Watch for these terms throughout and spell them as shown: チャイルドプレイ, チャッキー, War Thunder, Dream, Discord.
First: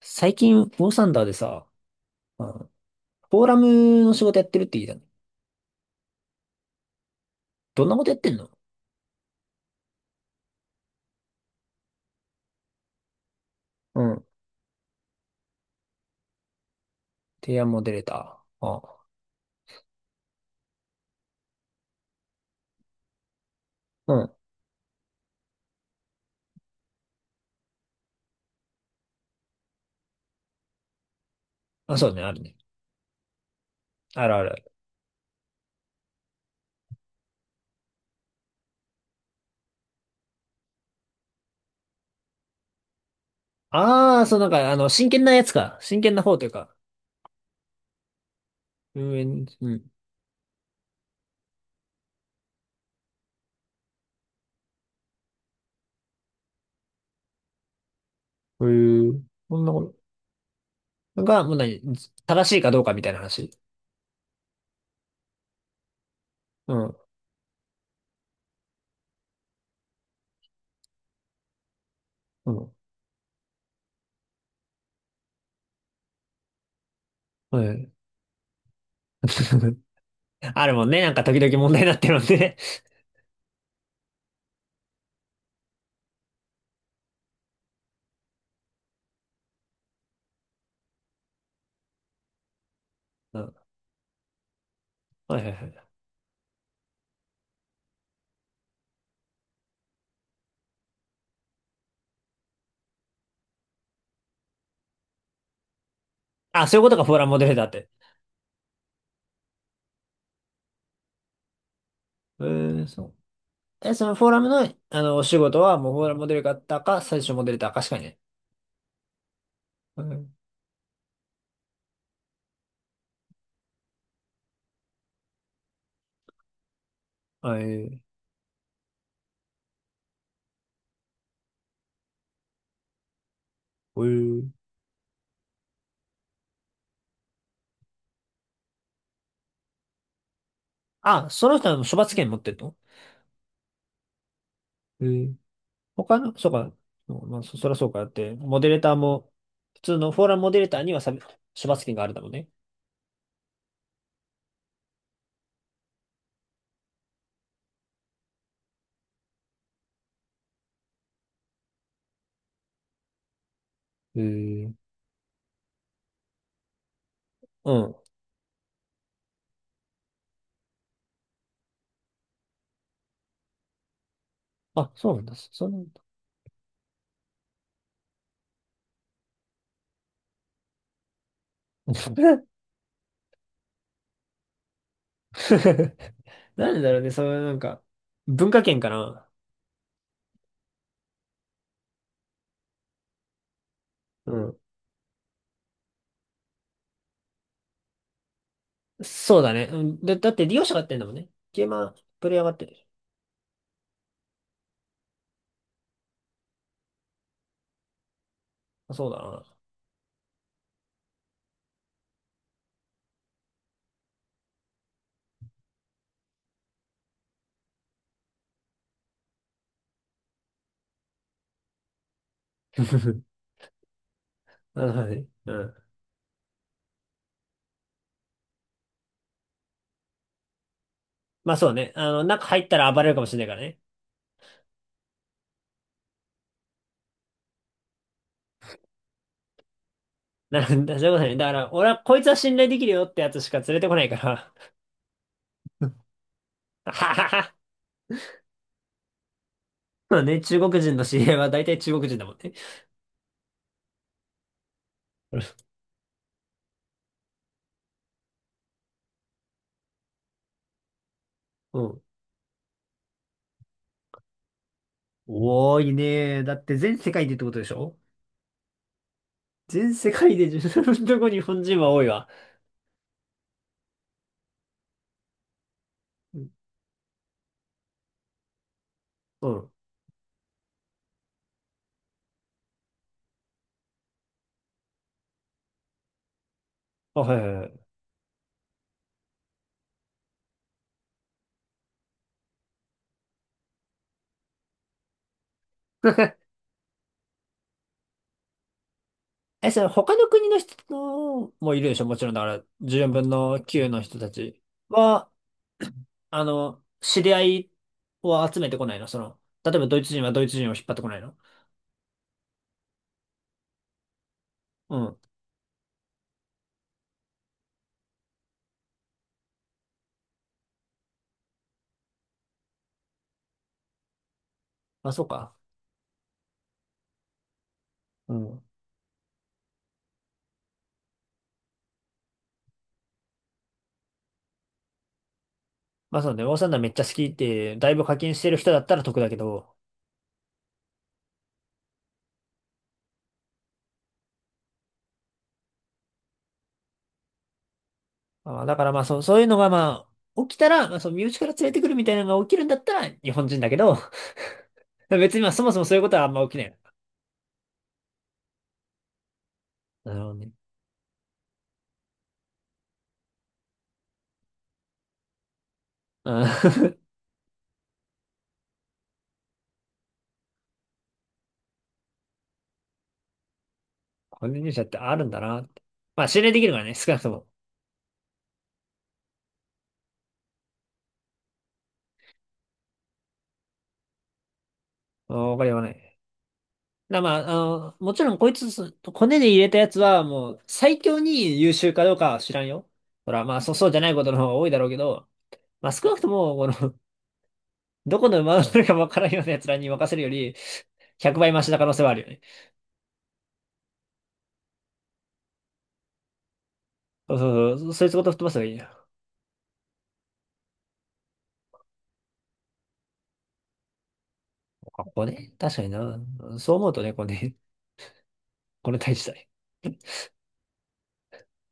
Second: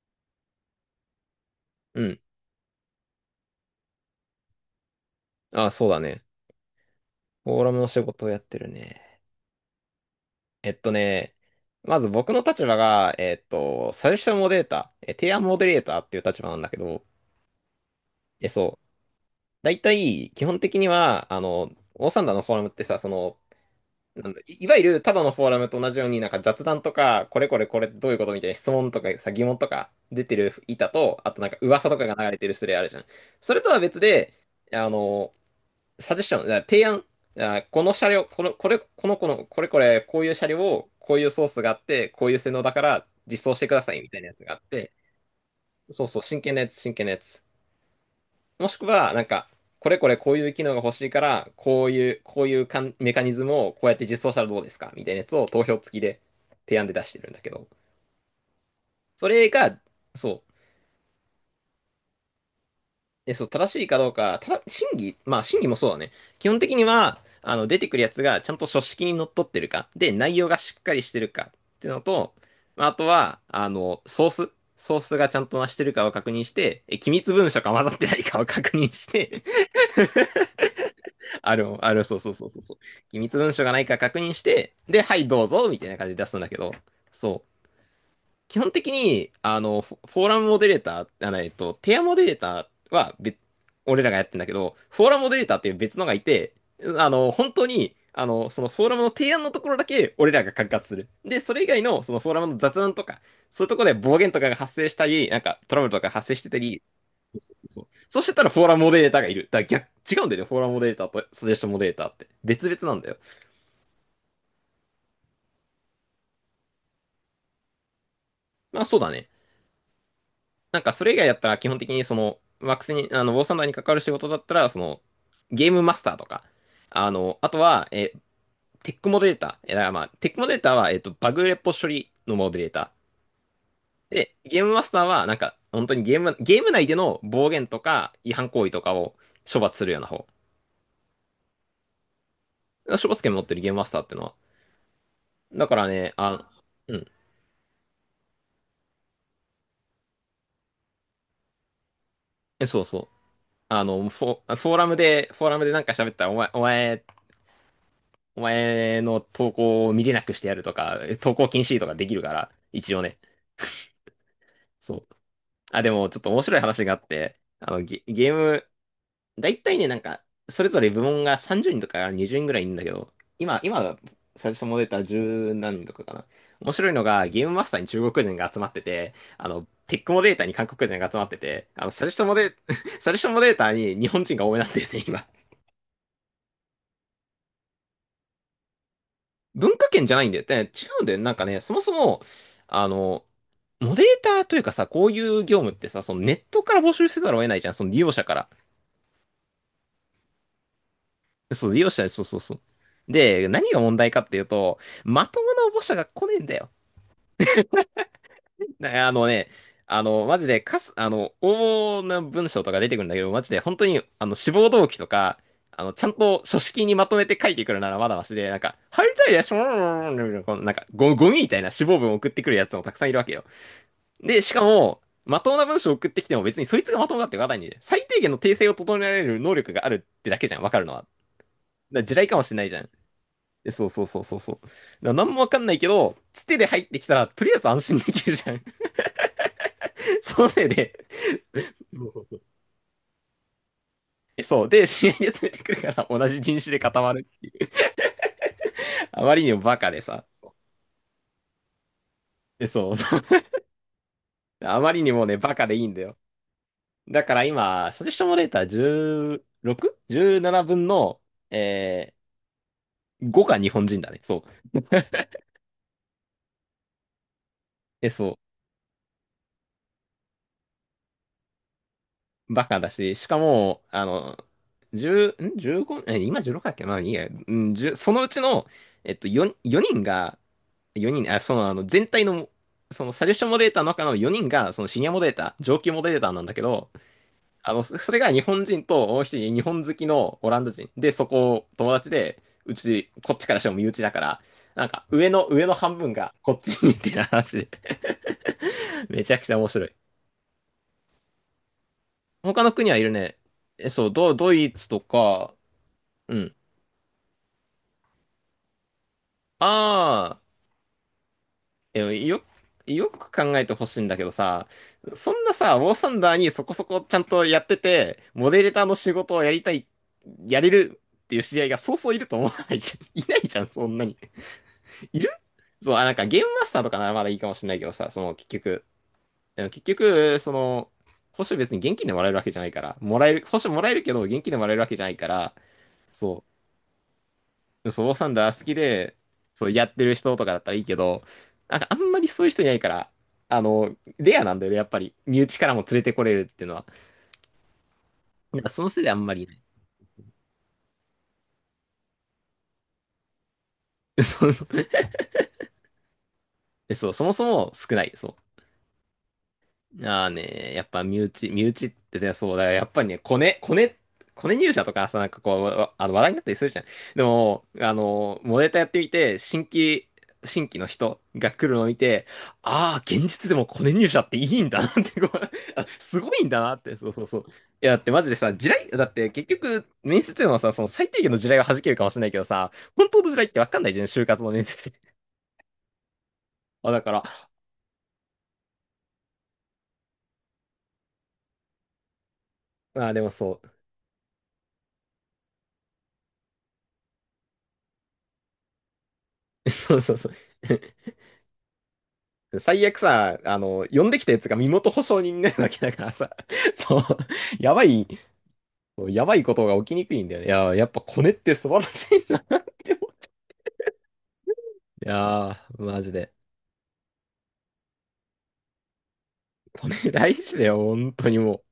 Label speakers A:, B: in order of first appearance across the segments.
A: 最近、ウォーサンダーでさ、
B: うん。
A: うん、フォーラムの仕事やってるって言いたの。
B: あ、そうだね。フォーラム
A: ど
B: の
A: んな
B: 仕
A: ことやっ
B: 事を
A: てん
B: やっ
A: の？
B: てるね。えっとね、まず僕の立場が、
A: う
B: サジェス
A: ん。
B: ションモデレーター、提案モデレーターっていう立場なんだけど、
A: 提案モデレーター。あ
B: そ
A: あ、
B: う。だいたい、基本的には、オーサンダーのフォーラムってさ、その、
A: う
B: なん
A: ん。
B: だ、いわゆるただのフォーラムと同じように、なんか雑談とか、これこれこれどういうことみたいな質問とかさ、疑問とか出てる板と、あとなんか噂と
A: あ、
B: か
A: そ
B: が
A: うね、
B: 流
A: あ
B: れ
A: る
B: てる
A: ね。
B: スレあるじゃん。それとは別
A: あ
B: で、
A: るあるある。
B: あの、サジェッション、だから提案、あこの車両、こういう車両を、こういうソースがあって、こういう性能だから実装してくださいみた
A: あ
B: い
A: あ、
B: なや
A: そう、
B: つ
A: なん
B: があっ
A: か、
B: て、
A: 真剣なやつか。真
B: そう
A: 剣
B: そう、
A: な方
B: 真
A: という
B: 剣なやつ、
A: か。
B: 真剣なやつ。もしくは、
A: 運
B: なん
A: 営に、
B: か、
A: うん。
B: これこれこういう機能が欲しいから、こういうかんメカニズムをこうやって実装したらどうですかみたいなやつを投票付きで提案で出してるんだけど、
A: へえ、
B: それ
A: こんな
B: が、
A: こ
B: そう、
A: とが、もう何、正しいかどうかみたいな
B: そう、
A: 話。
B: 正しいかどうか、ただ、審議、まあ、審議もそうだね。基本的
A: う
B: に
A: ん。
B: は、出てくるやつがちゃんと書式にのっとってるか、で、内容がしっかりしてるかっていうのと、
A: うん。
B: まあ、あとは、ソースがちゃんとなしてるかを確認して、機密文書
A: は
B: が混
A: い。
B: ざってないかを確認して、
A: あるもんね。なんか、時 々問題になってる
B: そ
A: も
B: う
A: ん
B: そうそう
A: ね。
B: そうそう、機密文書がないか確認して、で、はい、どうぞ、みたいな感じで出すんだけど、そう。基本的に、フォーラムモデレーター、テアモデレーターは別、
A: うん。
B: 俺らがやってんだけど、フォーラムモデ
A: は
B: レ
A: い
B: ー
A: はい
B: ターっ
A: は
B: ていう
A: い。
B: 別のがいて、本当に、そのフォーラムの提案のところだけ俺らが管轄する。で、それ以外の、そのフォーラムの雑談とか、そういうところで暴言とかが発生したり、なんかトラブルとか発生してた
A: あ、そうい
B: り、
A: うことか、フォーラム
B: そ
A: モ
B: う
A: デ
B: そ
A: レ
B: う
A: ーター
B: そ
A: っ
B: うそう。
A: て。
B: そうしてたらフォーラムモデレーターがいる。だから逆、違うんだよね、フォーラムモデレーターとサジェストモデレーターって。別々
A: ええ、
B: なん
A: そ
B: だよ。
A: う。え、そのフォーラムの、お仕事は、もうフォーラムモデルだったか、最初モデルだったかしかいない。
B: まあそうだね。
A: はい。
B: なんかそれ以外だったら基本的にその、ワックスに、あの、ウォーサンダーに関わる仕事だったら、その、ゲームマスターとか、あと
A: あ、
B: は、
A: ー
B: テックモデレーター。だからまあ、テックモデレーターは、バグレポ処理のモデレータ
A: え
B: ー。で、
A: ー、
B: ゲームマスターは、なんか、本当にゲーム内での暴言とか違反行為とかを処罰するような方。
A: あ、その人はもう処罰権持ってるの？
B: 処罰権持ってるゲームマスターってのは。
A: えー、
B: だからね、
A: 他の、そ
B: あ、
A: うか、
B: うん、
A: そうまあ、そらそうかだって、モデレーターも、普通のフォーラムモデレーターにはさ、処罰権があるだもんね。
B: そうそう。フォーラムで、なんか喋ったら、お前の投稿を見れなくしてやるとか、投稿禁止とかできるから、一応ね。
A: えー、
B: そう。あ、でもちょっと面白い話があって、
A: うん。
B: ゲ、ゲーム、だいたいね、なんか、それぞれ部門が30人とか20人ぐらいいるんだけど、今、最初も出
A: あ、
B: た
A: そうなんだ。そ
B: 10
A: そうな
B: 何人
A: ん
B: と
A: だ。
B: かかな。面白いのが、ゲームマスターに中国人が集まってて、テックモデーターに韓国人が集まってて、サジェストモデ、サジェストモデーターに日本人が多めになってて、今。
A: なんでだろうね、そういうなんか、文化圏かな。
B: 文化圏じゃないんだよ。で違うんだよ。なんかね、そもそも、あの、モデレータ
A: う
B: ーと
A: ん。
B: いうかさ、こういう業務ってさ、そのネットから募集せざるを得ないじゃん、その利用者から。
A: そうだね。うん、で、だって利用者がやってんだもんね。ゲ
B: そ
A: ー
B: う、利
A: マ
B: 用
A: ー、
B: 者、そう
A: プ
B: そ
A: レイ
B: う
A: ヤーが
B: そ
A: やっ
B: う。
A: てる。
B: で、何が問題かっていうと、まともな応募者が来ねえんだよ。
A: あ
B: だ
A: そう
B: あのね、
A: だ
B: あの、マジで、かす、あの、応募の文章とか出てくるんだけど、マジで、本当に、志望動機とか、ちゃんと書式にまとめて書いてくるならまだましで、なんか、入りたいです、なんか、ゴミみたいな志望文を送ってくるやつも
A: な。
B: たくさんいる わけよ。で、しか
A: あ
B: も、
A: のね。
B: まと
A: う
B: もな
A: ん。
B: 文章を送ってきても別にそいつがまともだってわかんないんで、最低限の訂正を整えられる能力があるってだけじゃん、わかるのは。だか
A: まあそうね。
B: ら地雷かも
A: 中
B: しれ
A: 入
B: な
A: っ
B: い
A: た
B: じゃん。
A: ら暴れるかもしれないから
B: で
A: ね。
B: そうそうそうそうそう。だから何もわかんないけど、つてで入ってきたら、とりあえず安心できるじゃん。その
A: な
B: せい
A: る
B: で、
A: ほ そういうことね。だから、俺は
B: そう
A: こ
B: そ
A: い
B: う
A: つ
B: そ
A: は
B: う。
A: 信頼できるよってやつしか連れてこないから。
B: そう。で、知り合いで連れてくるから、同じ人種で 固ま
A: は
B: る。
A: はは。
B: あまりにもバカで
A: まあ
B: さ。
A: ね、中国人の知り合いは大体中国人だもんね。
B: で、そうそう。あまりにもね、バカでいいんだよ。だから今、サジェスションモデレーター 16?17 分の、
A: うん。
B: え5が日本人だね。そう。
A: 多いね。だって全世界でってことでしょ？
B: そ
A: 全世界で自分のとこ日本人は多いわ。
B: う、バカだし、しかも、1ん ?15、
A: う
B: 今
A: ん。
B: 16だっけまあいいや、うん、1そのうちの、
A: う
B: 4、
A: ん
B: 四人が、4人、全体の、サジェスションモデレーターの中の4人が、その、シニアモデレーター、上級モデレーターなんだけど、
A: あ、はいはいはい。
B: それが日本人と、もう一人、日本好きのオランダ人。で、そこ、友達で、うち、こっちからしても身内だから、なんか、上の半分が、こっちにっていう話で、めちゃくちゃ 面
A: え、そ
B: 白
A: れ
B: い。
A: 他の国の人のもいるでしょ？もちろんだか
B: 他
A: ら、
B: の国はい
A: 14
B: る
A: 分
B: ね。
A: の9の
B: そう、
A: 人た
B: ド
A: ち
B: イツと
A: は、
B: か、うん。
A: 知り合いを集めてこないの？その、例えばドイツ人は
B: ああ、
A: ドイツ人を引っ張ってこないの？
B: え、よ、よく考えてほしいんだけどさ、
A: うん。
B: そんなさ、ウォーサンダーにそこそこちゃんとやってて、モデレーターの仕事をやりたい、やれるっていう知り合いがそうそういると思わないじゃん。いないじゃん、そんなに。
A: まあ、
B: い
A: そう
B: る
A: か。
B: そう、あ、なんかゲームマスターとかならまだいいかもしれないけどさ、そ
A: う
B: の結
A: ん。
B: 局、でも結局、その、報酬別に現金でもらえるわけじゃないから、もらえる、報酬もらえるけど、現金でもらえるわけじゃないから、
A: まあ、そうね。
B: そ
A: オー
B: う。
A: サンダーめっちゃ好きって、だい
B: そ
A: ぶ
B: う、ウォー
A: 課
B: サン
A: 金して
B: ダ
A: る
B: ー好
A: 人
B: き
A: だったら
B: で、
A: 得だけ
B: そう、
A: ど、
B: やってる人とかだったらいいけど、なんかあんまりそういう人いないから、レアなんだよね、やっぱり。身内からも連れてこれるっていうのは。なん
A: まあ
B: か
A: だ
B: そ
A: か
B: の
A: ら
B: せ
A: ま
B: い
A: あ、
B: であ
A: そう、
B: んま
A: そう
B: り
A: い
B: い
A: う
B: な
A: の
B: い。
A: がまあ、起きたら、まあ、そう、身内から連れてくるみたいなのが起きるんだったら、日本人だけど、
B: そうそう、
A: 別にまあ、そもそもそういうことはあんま起きない。
B: そうそもそも少ない。そう。
A: なる
B: あ
A: ほ
B: あ
A: どね。
B: ね、やっぱ身内、ってね、そうだよ。やっぱりね、コネ入社とかさ、なんかこう、わあの話題になっ
A: うん。
B: たりするじゃん。でも、モデルやってみて、新規の人が来るのを見て、ああ、現実でもコネ入社ってい
A: 個
B: い
A: 人
B: ん
A: 入
B: だ
A: 社っ
B: なっ
A: てあ
B: て、
A: るんだなって。
B: す
A: まあ、
B: ご
A: 信
B: いん
A: 頼
B: だ
A: できる
B: な
A: か
B: っ
A: らね、
B: て、そう
A: 少な
B: そ
A: く
B: う
A: と
B: そう。
A: も。
B: いや、だってマジでさ、だって結局、面接でもさ、その最低限の地雷は弾けるかもしれないけどさ、本当の地雷ってわかんないじゃん、就活の面接で。
A: うんわかりはない。
B: あ、だか
A: だま
B: ら、
A: あ、もちろんこいつ、骨に入れたやつはもう最強に優秀かどうかは知らんよ。
B: ああ、でも
A: ほら、ま
B: そ
A: あ、
B: う。
A: そう、そうじゃないことの方が多いだろうけど、まあ少なくとも、この、どこの馬が乗のかわからんような奴 らに
B: そう
A: 任
B: そ
A: せ
B: う
A: る
B: そ
A: よ
B: う。
A: り、100倍マシな可能性はあるよね。
B: 最悪さ、呼んできたやつが身元保証人になるわけだからさ、そう、
A: そうそ
B: や
A: う
B: ば
A: そう、
B: い、
A: そいつごと吹っ飛ばせばいいよ。
B: やばいことが起きにくいんだよね。いややっぱコネって素晴らしいなって思う。
A: あ
B: い
A: 骨
B: や
A: 確
B: ー、
A: かに
B: マジ
A: な。
B: で。
A: そう思うとね、骨、骨大事だね。
B: コネ 大事だよ、本当にも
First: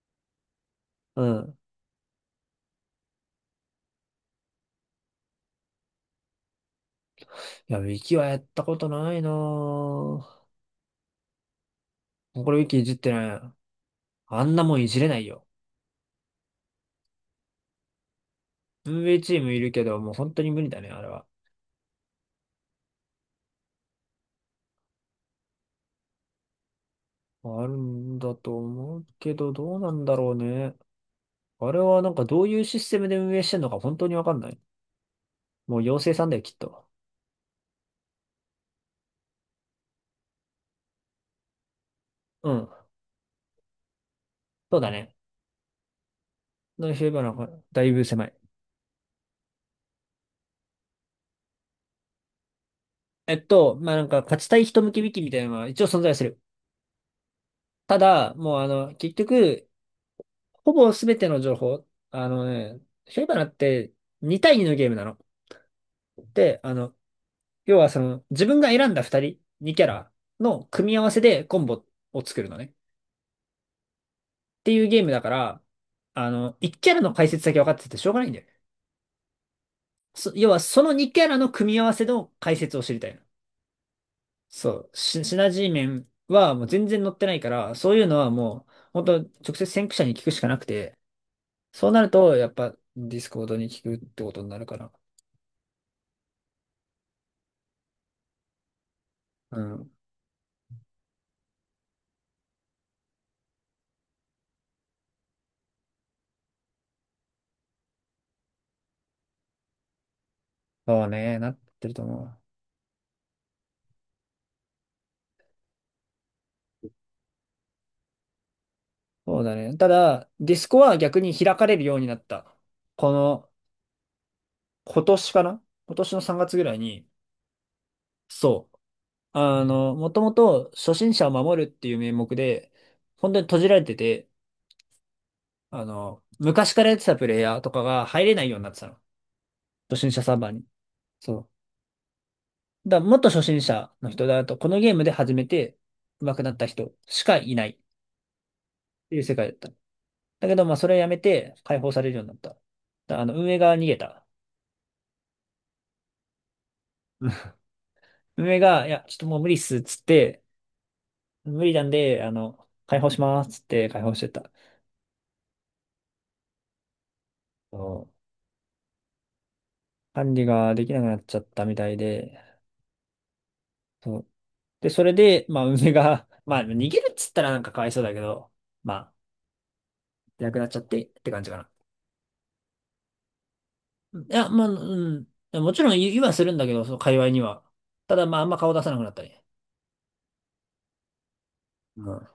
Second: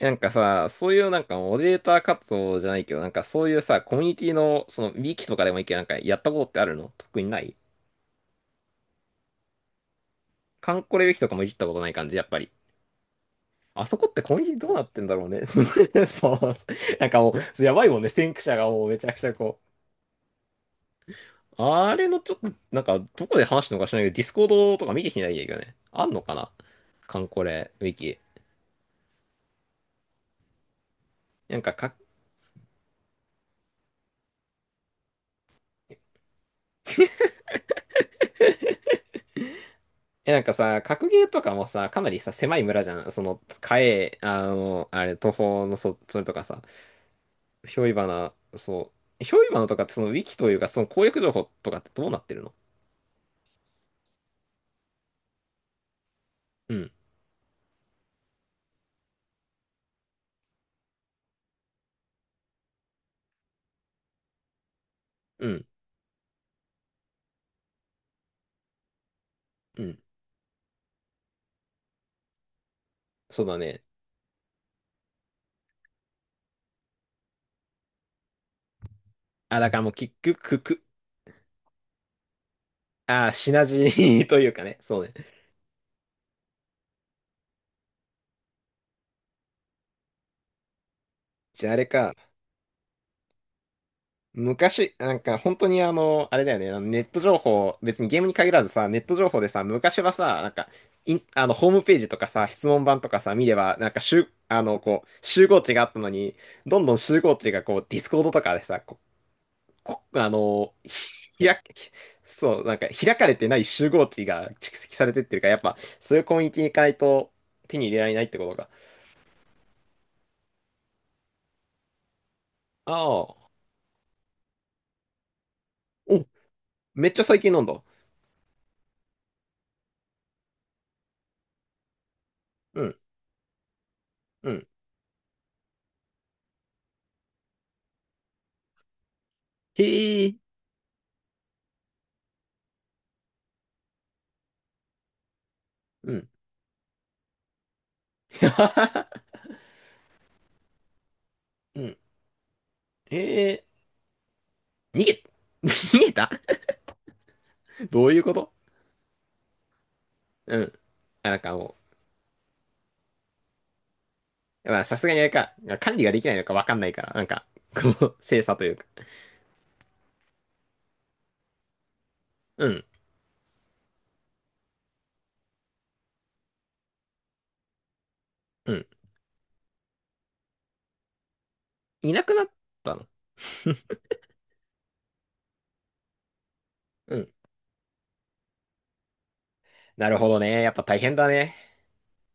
B: う。なんかさ、そういうなん
A: う
B: かモ
A: ん。
B: デレーター活動じゃないけど、なんかそういうさ、コミュニティの、ウィキとかでもいいけど、なんかやったことってあるの特にない？
A: いや、ウィキはやったことないなぁ。
B: カンコレウィキとかもいじったことない感じ、やっぱり。
A: これウィキいじってない。
B: あそこってコミ
A: あ
B: ュニ
A: んな
B: ティどう
A: も
B: な
A: んい
B: って
A: じ
B: ん
A: れ
B: だ
A: な
B: ろ
A: い
B: う
A: よ。
B: ね。そう、なんかもう、やばいもんね、先駆者がもうめち
A: 運
B: ゃく
A: 営
B: ちゃ
A: チーム
B: こ
A: いる
B: う。
A: けど、もう本当に無理だね、あれは。
B: あれのちょっと、なんか、どこで話したのか知らないけど、ディスコードとか見てきてないんだけどね。あんのかなカンコ
A: あ
B: レ、
A: る
B: ウィキ。
A: んだと思うけど、どうなんだろうね。
B: なん
A: あ
B: か、
A: れはなんかどういうシステムで運営してんのか本当にわかんない。もう妖精さんだよ、きっと。
B: なんかさ、格ゲーとかもさ、かなりさ、
A: う
B: 狭い
A: ん。
B: 村じゃん。その、カエ、あ
A: そう
B: の、
A: だ
B: あ
A: ね。
B: れ、東方の、それとかさ、
A: のフィなんか
B: ひ
A: だ
B: ょ
A: い
B: い
A: ぶ
B: ば
A: 狭
B: な、
A: い。
B: そう、ひょいばなとか、ウィキというか、その攻略情報とかってどうなってるの？
A: まあ、なんか勝ちたい人向き引きみたいなのは一応存在する。
B: うん、
A: ただ、もう結局、ほぼ全ての情報、あのね、フィーバナって2対2のゲームなの。
B: うん、
A: で、要はその、自分が選んだ2人、2
B: う
A: キャ
B: ん。
A: ラの組み合わせでコンボを作るのね。
B: そうだね。
A: っていうゲームだから、1キャラの解説だけ分かっててしょうがないんだよね。
B: あ、だからもう、キック、
A: 要
B: ク
A: は、そ
B: ク、
A: の2キャラの組み合わせの解説を知りたいの。
B: あ、シナジー というか
A: そ
B: ね、
A: う。
B: そうね。
A: シナジー面はもう全然載ってないから、そういうのはもう、本当直接先駆者に聞くしかなくて、
B: じゃああれ
A: そうなる
B: か。
A: と、やっぱ、ディスコードに聞くってことになるから。
B: 昔、なんか本当にあれだよね、ネット情報、別にゲームに限らずさ、ネット情報で
A: う
B: さ、
A: ん。
B: 昔はさ、なんか、インあの、ホームページとかさ、質問板とかさ、見れば、なんか集、あの、こう、集合値があったのに、どんどん集合値がこう、ディスコードとかでさ、こ、こ、あの、
A: そうね、
B: ひ
A: なっ
B: 開け、
A: てると思う。
B: そう、なんか開かれてない集合値が蓄積されてってるから、やっぱ、そういうコミュニティに行かないと手に入れられないってことか。
A: そうだね。ただ、ディスコは逆に開かれるようになった。こ
B: ああ、
A: の、今年かな？今年の
B: お、
A: 3月ぐらいに、
B: めっちゃ最近飲んだ。
A: そう。もともと初心者を守るっていう名目で、
B: うん、
A: 本当に閉じられてて、
B: うん。
A: 昔からやってたプレイヤーとかが入れないようになってたの。
B: へ
A: 初心者
B: え、
A: サーバーに。そう。だからもっと初心者の人だと、このゲームで初めて
B: うん。
A: 上手くなった人しかいないっていう 世界だっただけど、まあ、それをやめて解
B: う
A: 放
B: ん。
A: されるようになった。だから運営
B: え
A: が逃げた。
B: ー、逃げ、逃げた
A: うん
B: どういうこと？
A: 運営が、いや、ちょっともう無理っす、つって、
B: うん。あなんか
A: 無理
B: も
A: なんで、解放します、つって解放してた。
B: う、まあさすがにあれか、管理ができないのかわかんないから、なんか、こ
A: そう
B: う、精査というか。
A: 管理ができなくなっちゃったみたいで、
B: うん、
A: そう。で、それで、まあ、梅が、まあ、逃げるっつったらなんかかわいそうだけど、
B: うん。
A: まあ、いなくなっちゃってって感じかな。
B: いなくなったの？
A: うんいや、まあ、うん。もちろん言いはするんだけど、その界
B: う
A: 隈
B: ん。
A: には。ただ、まあ、あんま顔出さなくなったり。
B: なるほどね。やっぱ大変だね。
A: うん。